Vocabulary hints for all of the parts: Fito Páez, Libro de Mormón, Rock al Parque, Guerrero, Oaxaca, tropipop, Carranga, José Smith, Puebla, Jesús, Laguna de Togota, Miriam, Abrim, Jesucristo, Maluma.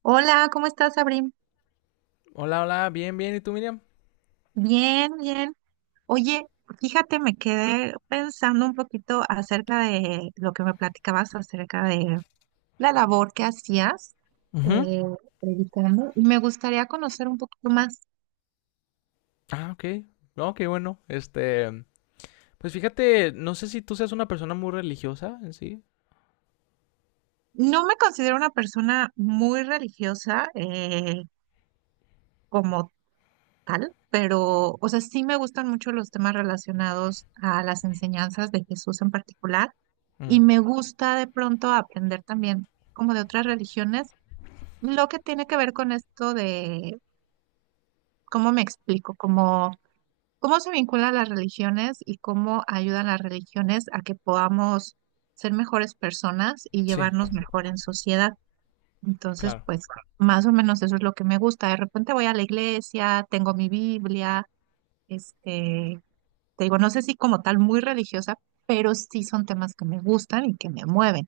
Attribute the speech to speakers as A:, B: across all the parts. A: Hola, ¿cómo estás, Abrim?
B: Hola, hola, bien, bien. ¿Y tú, Miriam?
A: Bien, bien. Oye, fíjate, me quedé pensando un poquito acerca de lo que me platicabas acerca de la labor que hacías
B: Ujú.
A: eh, predicando y me gustaría conocer un poquito más.
B: Ah, ok. No, qué bueno. Pues fíjate, no sé si tú seas una persona muy religiosa en sí.
A: No me considero una persona muy religiosa como tal, pero, o sea, sí me gustan mucho los temas relacionados a las enseñanzas de Jesús en particular y
B: Mm,
A: me gusta de pronto aprender también como de otras religiones. Lo que tiene que ver con esto de cómo me explico, cómo se vinculan las religiones y cómo ayudan las religiones a que podamos ser mejores personas y
B: sí,
A: llevarnos mejor en sociedad. Entonces,
B: claro.
A: pues más o menos eso es lo que me gusta. De repente voy a la iglesia, tengo mi Biblia, este, te digo, no sé si como tal muy religiosa, pero sí son temas que me gustan y que me mueven.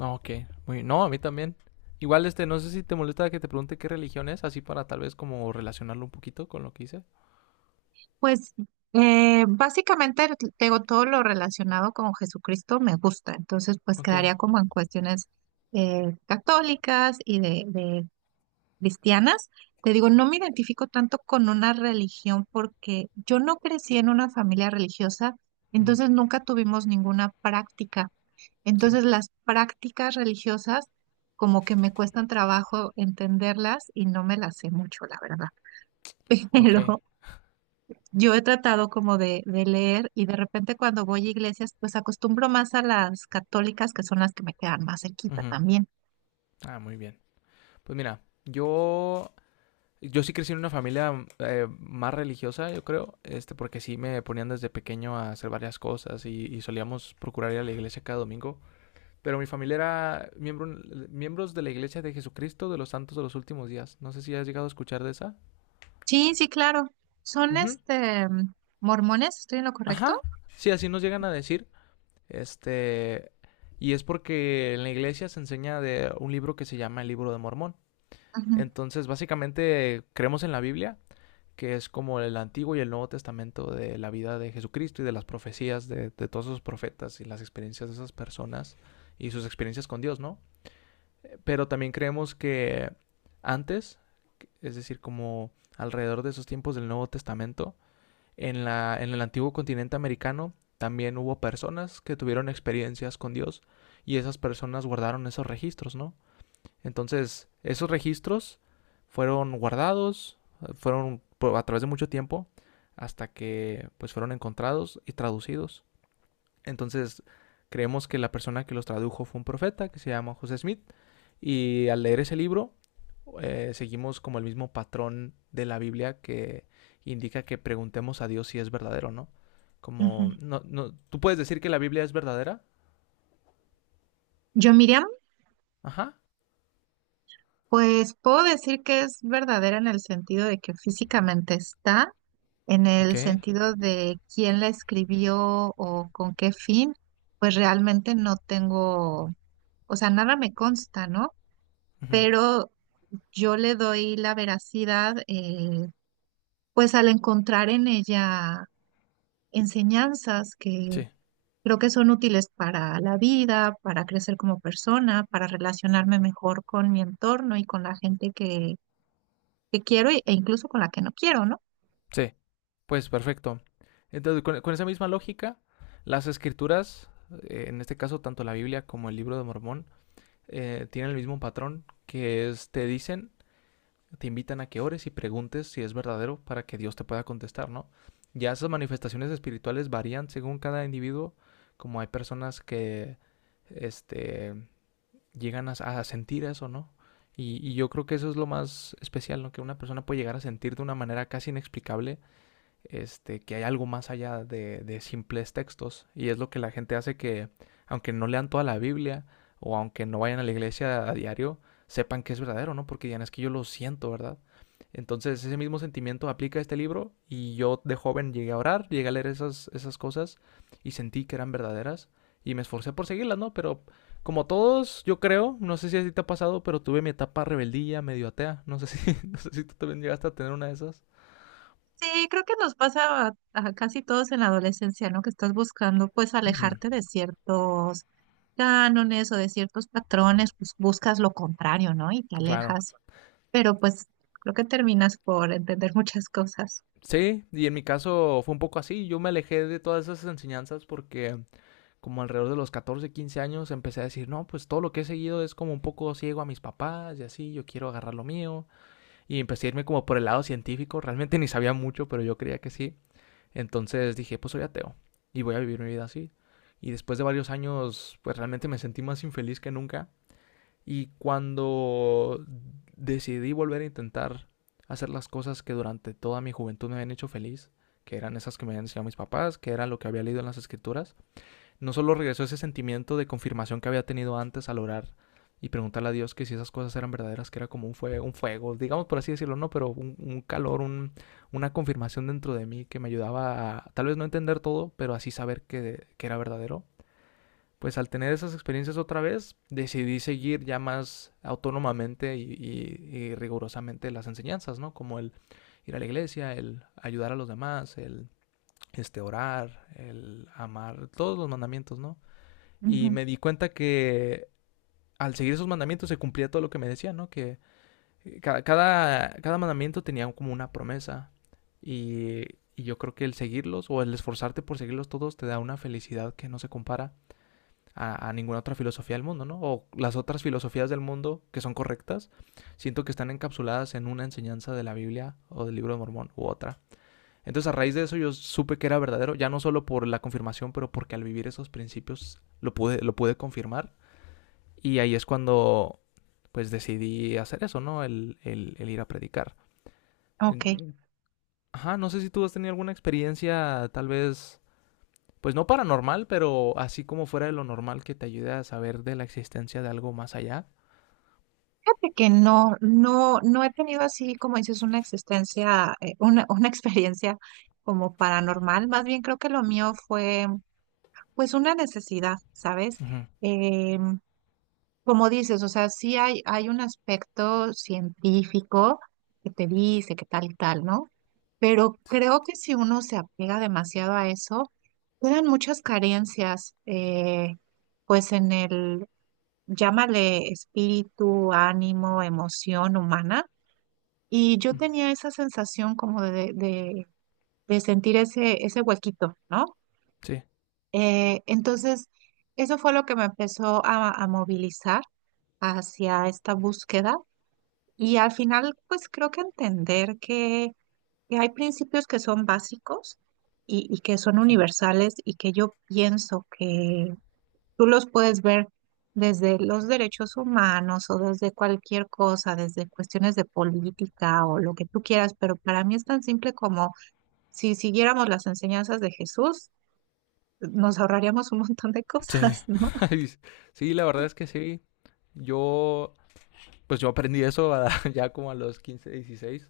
B: Ah, ok, muy bien. No, a mí también. Igual, no sé si te molesta que te pregunte qué religión es, así para tal vez como relacionarlo un poquito con lo que hice.
A: Pues básicamente tengo todo lo relacionado con Jesucristo me gusta, entonces pues
B: Ok.
A: quedaría como en cuestiones católicas y de cristianas. Te digo, no me identifico tanto con una religión porque yo no crecí en una familia religiosa,
B: Mm,
A: entonces nunca tuvimos ninguna práctica.
B: sí.
A: Entonces las prácticas religiosas como que me cuestan trabajo entenderlas y no me las sé mucho, la verdad.
B: Ok.
A: Pero yo he tratado como de leer y de repente cuando voy a iglesias, pues acostumbro más a las católicas, que son las que me quedan más cerquita
B: Ujú.
A: también.
B: Ah, muy bien. Pues mira, yo sí crecí en una familia más religiosa, yo creo, porque sí me ponían desde pequeño a hacer varias cosas y solíamos procurar ir a la iglesia cada domingo. Pero mi familia era miembros de la Iglesia de Jesucristo de los Santos de los Últimos Días. No sé si has llegado a escuchar de esa.
A: Sí, sí, claro. Son
B: Ujú.
A: este mormones, ¿estoy en lo correcto?
B: Ajá. Sí, así nos llegan a decir. Este, y es porque en la iglesia se enseña de un libro que se llama el Libro de Mormón.
A: Ujú,
B: Entonces, básicamente, creemos en la Biblia, que es como el Antiguo y el Nuevo Testamento de la vida de Jesucristo y de las profecías de todos esos profetas y las experiencias de esas personas y sus experiencias con Dios, ¿no? Pero también creemos que antes, es decir, como alrededor de esos tiempos del Nuevo Testamento, en el antiguo continente americano también hubo personas que tuvieron experiencias con Dios y esas personas guardaron esos registros, ¿no? Entonces, esos registros fueron guardados, fueron a través de mucho tiempo, hasta que pues fueron encontrados y traducidos. Entonces, creemos que la persona que los tradujo fue un profeta que se llama José Smith. Y al leer ese libro, seguimos como el mismo patrón de la Biblia que indica que preguntemos a Dios si es verdadero o no.
A: ujú.
B: Como, no, no, tú puedes decir que la Biblia es verdadera.
A: Yo, Miriam,
B: Ajá.
A: pues puedo decir que es verdadera en el sentido de que físicamente está, en
B: Ok.
A: el sentido de quién la escribió o con qué fin, pues realmente no tengo, o sea, nada me consta, ¿no?
B: Ujú.
A: Pero yo le doy la veracidad, pues al encontrar en ella enseñanzas que
B: Sí.
A: creo que son útiles para la vida, para crecer como persona, para relacionarme mejor con mi entorno y con la gente que quiero e incluso con la que no quiero, ¿no?
B: Sí. Pues perfecto. Entonces, con esa misma lógica, las escrituras, en este caso tanto la Biblia como el Libro de Mormón, tienen el mismo patrón que es te dicen, te invitan a que ores y preguntes si es verdadero para que Dios te pueda contestar, ¿no? Ya esas manifestaciones espirituales varían según cada individuo, como hay personas que este, llegan a sentir eso, ¿no? Y yo creo que eso es lo más especial, ¿no? Que una persona puede llegar a sentir de una manera casi inexplicable que hay algo más allá de simples textos. Y es lo que la gente hace que, aunque no lean toda la Biblia o aunque no vayan a la iglesia a diario, sepan que es verdadero, ¿no? Porque digan, es que yo lo siento, ¿verdad? Entonces ese mismo sentimiento aplica a este libro y yo de joven llegué a orar, llegué a leer esas cosas y sentí que eran verdaderas y me esforcé por seguirlas, ¿no? Pero como todos, yo creo, no sé si a ti te ha pasado, pero tuve mi etapa rebeldía, medio atea, no sé si, no sé si tú también llegaste a tener una de esas.
A: Sí, creo que nos pasa a casi todos en la adolescencia, ¿no? Que estás buscando pues
B: Uh -huh.
A: alejarte de ciertos cánones o de ciertos patrones, pues buscas lo contrario, ¿no? Y te
B: Claro,
A: alejas, pero pues creo que terminas por entender muchas cosas.
B: sí, y en mi caso fue un poco así. Yo me alejé de todas esas enseñanzas porque como alrededor de los 14, 15 años empecé a decir, no, pues todo lo que he seguido es como un poco ciego a mis papás y así, yo quiero agarrar lo mío. Y empecé a irme como por el lado científico. Realmente ni sabía mucho, pero yo creía que sí. Entonces dije, pues soy ateo y voy a vivir mi vida así. Y después de varios años, pues realmente me sentí más infeliz que nunca. Y cuando decidí volver a intentar hacer las cosas que durante toda mi juventud me habían hecho feliz, que eran esas que me habían enseñado mis papás, que era lo que había leído en las escrituras, no solo regresó ese sentimiento de confirmación que había tenido antes al orar y preguntarle a Dios que si esas cosas eran verdaderas, que era como un fuego digamos por así decirlo, no, pero un calor, una confirmación dentro de mí que me ayudaba a tal vez no entender todo, pero así saber que era verdadero pues al tener esas experiencias otra vez, decidí seguir ya más autónomamente y rigurosamente las enseñanzas, ¿no? Como el ir a la iglesia, el ayudar a los demás, el orar, el amar, todos los mandamientos, ¿no? Y
A: Ujú.
B: me di cuenta que al seguir esos mandamientos se cumplía todo lo que me decían, ¿no? Que cada mandamiento tenía como una promesa y, yo creo que el seguirlos o el esforzarte por seguirlos todos te da una felicidad que no se compara a ninguna otra filosofía del mundo, ¿no? O las otras filosofías del mundo que son correctas, siento que están encapsuladas en una enseñanza de la Biblia o del Libro de Mormón u otra. Entonces a raíz de eso yo supe que era verdadero, ya no solo por la confirmación, pero porque al vivir esos principios lo pude confirmar. Y ahí es cuando pues decidí hacer eso, ¿no? El ir a predicar.
A: Ok,
B: Ajá, no sé si tú has tenido alguna experiencia tal vez pues no paranormal, pero así como fuera de lo normal que te ayude a saber de la existencia de algo más allá.
A: fíjate que no, no, no he tenido así, como dices, una existencia, una, una experiencia como paranormal. Más bien creo que lo mío fue, pues, una necesidad, ¿sabes?
B: Ujú.
A: Em, Como dices, o sea, sí hay un aspecto científico que te dice que tal y tal, ¿no? Pero creo que si uno se apega demasiado a eso, quedan muchas carencias, pues en el, llámale espíritu, ánimo, emoción humana. Y yo tenía esa sensación como de sentir ese, ese huequito, ¿no?
B: Sí,
A: Entonces, eso fue lo que me empezó a movilizar hacia esta búsqueda. Y al final, pues creo que entender que hay principios que son básicos y que son
B: sí.
A: universales y que yo pienso que tú los puedes ver desde los derechos humanos o desde cualquier cosa, desde cuestiones de política o lo que tú quieras, pero para mí es tan simple como si siguiéramos las enseñanzas de Jesús, nos ahorraríamos un montón de
B: Sí.
A: cosas, ¿no?
B: Sí, la verdad es que sí. Yo, pues yo aprendí eso a- ya como a los 15, 16.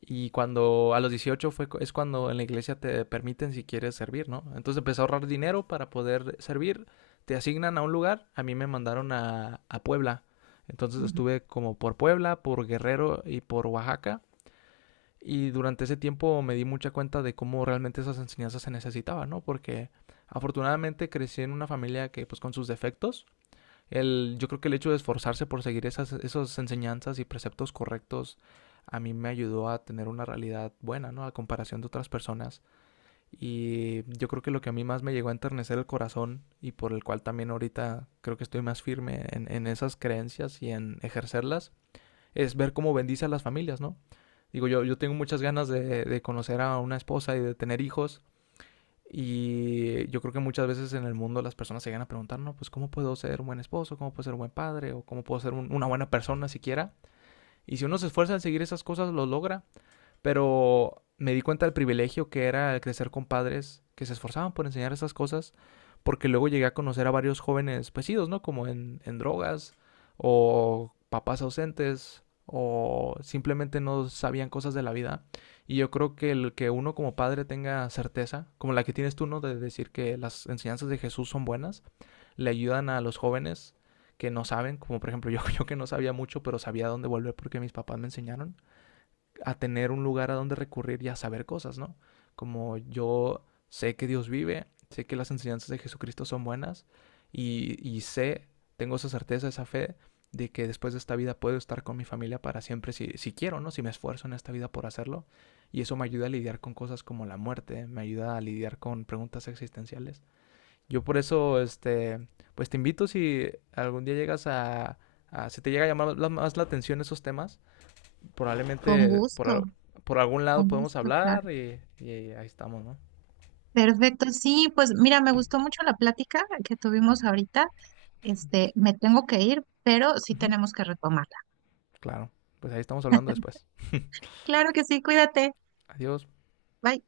B: Y cuando a los 18 fue, es cuando en la iglesia te permiten si quieres servir, ¿no? Entonces empecé a ahorrar dinero para poder servir. Te asignan a un lugar. A mí me mandaron a Puebla. Entonces
A: Ujú.
B: estuve como por Puebla, por Guerrero y por Oaxaca. Y durante ese tiempo me di mucha cuenta de cómo realmente esas enseñanzas se necesitaban, ¿no? Porque afortunadamente crecí en una familia que, pues, con sus defectos, el, yo creo que el hecho de esforzarse por seguir esas enseñanzas y preceptos correctos a mí me ayudó a tener una realidad buena, ¿no? A comparación de otras personas. Y yo creo que lo que a mí más me llegó a enternecer el corazón y por el cual también ahorita creo que estoy más firme en esas creencias y en ejercerlas, es ver cómo bendice a las familias, ¿no? Digo, yo tengo muchas ganas de conocer a una esposa y de tener hijos. Y yo creo que muchas veces en el mundo las personas se llegan a preguntar, no, pues cómo puedo ser un buen esposo, cómo puedo ser un buen padre, o cómo puedo ser una buena persona siquiera. Y si uno se esfuerza en seguir esas cosas, lo logra. Pero me di cuenta del privilegio que era el crecer con padres que se esforzaban por enseñar esas cosas, porque luego llegué a conocer a varios jóvenes pesidos, ¿no? Como en drogas, o papás ausentes, o simplemente no sabían cosas de la vida. Y yo creo que el que uno como padre tenga certeza, como la que tienes tú, ¿no? De decir que las enseñanzas de Jesús son buenas, le ayudan a los jóvenes que no saben, como por ejemplo yo que no sabía mucho, pero sabía dónde volver porque mis papás me enseñaron a tener un lugar a donde recurrir y a saber cosas, ¿no? Como yo sé que Dios vive, sé que las enseñanzas de Jesucristo son buenas y tengo esa certeza, esa fe de que después de esta vida puedo estar con mi familia para siempre si quiero, ¿no? Si me esfuerzo en esta vida por hacerlo. Y eso me ayuda a lidiar con cosas como la muerte, me ayuda a lidiar con preguntas existenciales. Yo por eso, pues te invito si algún día llegas a si te llega a llamar más la atención esos temas,
A: Con
B: probablemente
A: gusto,
B: por algún
A: con
B: lado podemos
A: gusto, claro.
B: hablar y ahí estamos, ¿no?
A: Perfecto, sí, pues mira, me gustó mucho la plática que tuvimos ahorita. Este, me tengo que ir, pero sí
B: Ujú.
A: tenemos que retomarla.
B: Claro. Pues ahí estamos hablando después.
A: Claro que sí, cuídate.
B: Adiós.
A: Bye.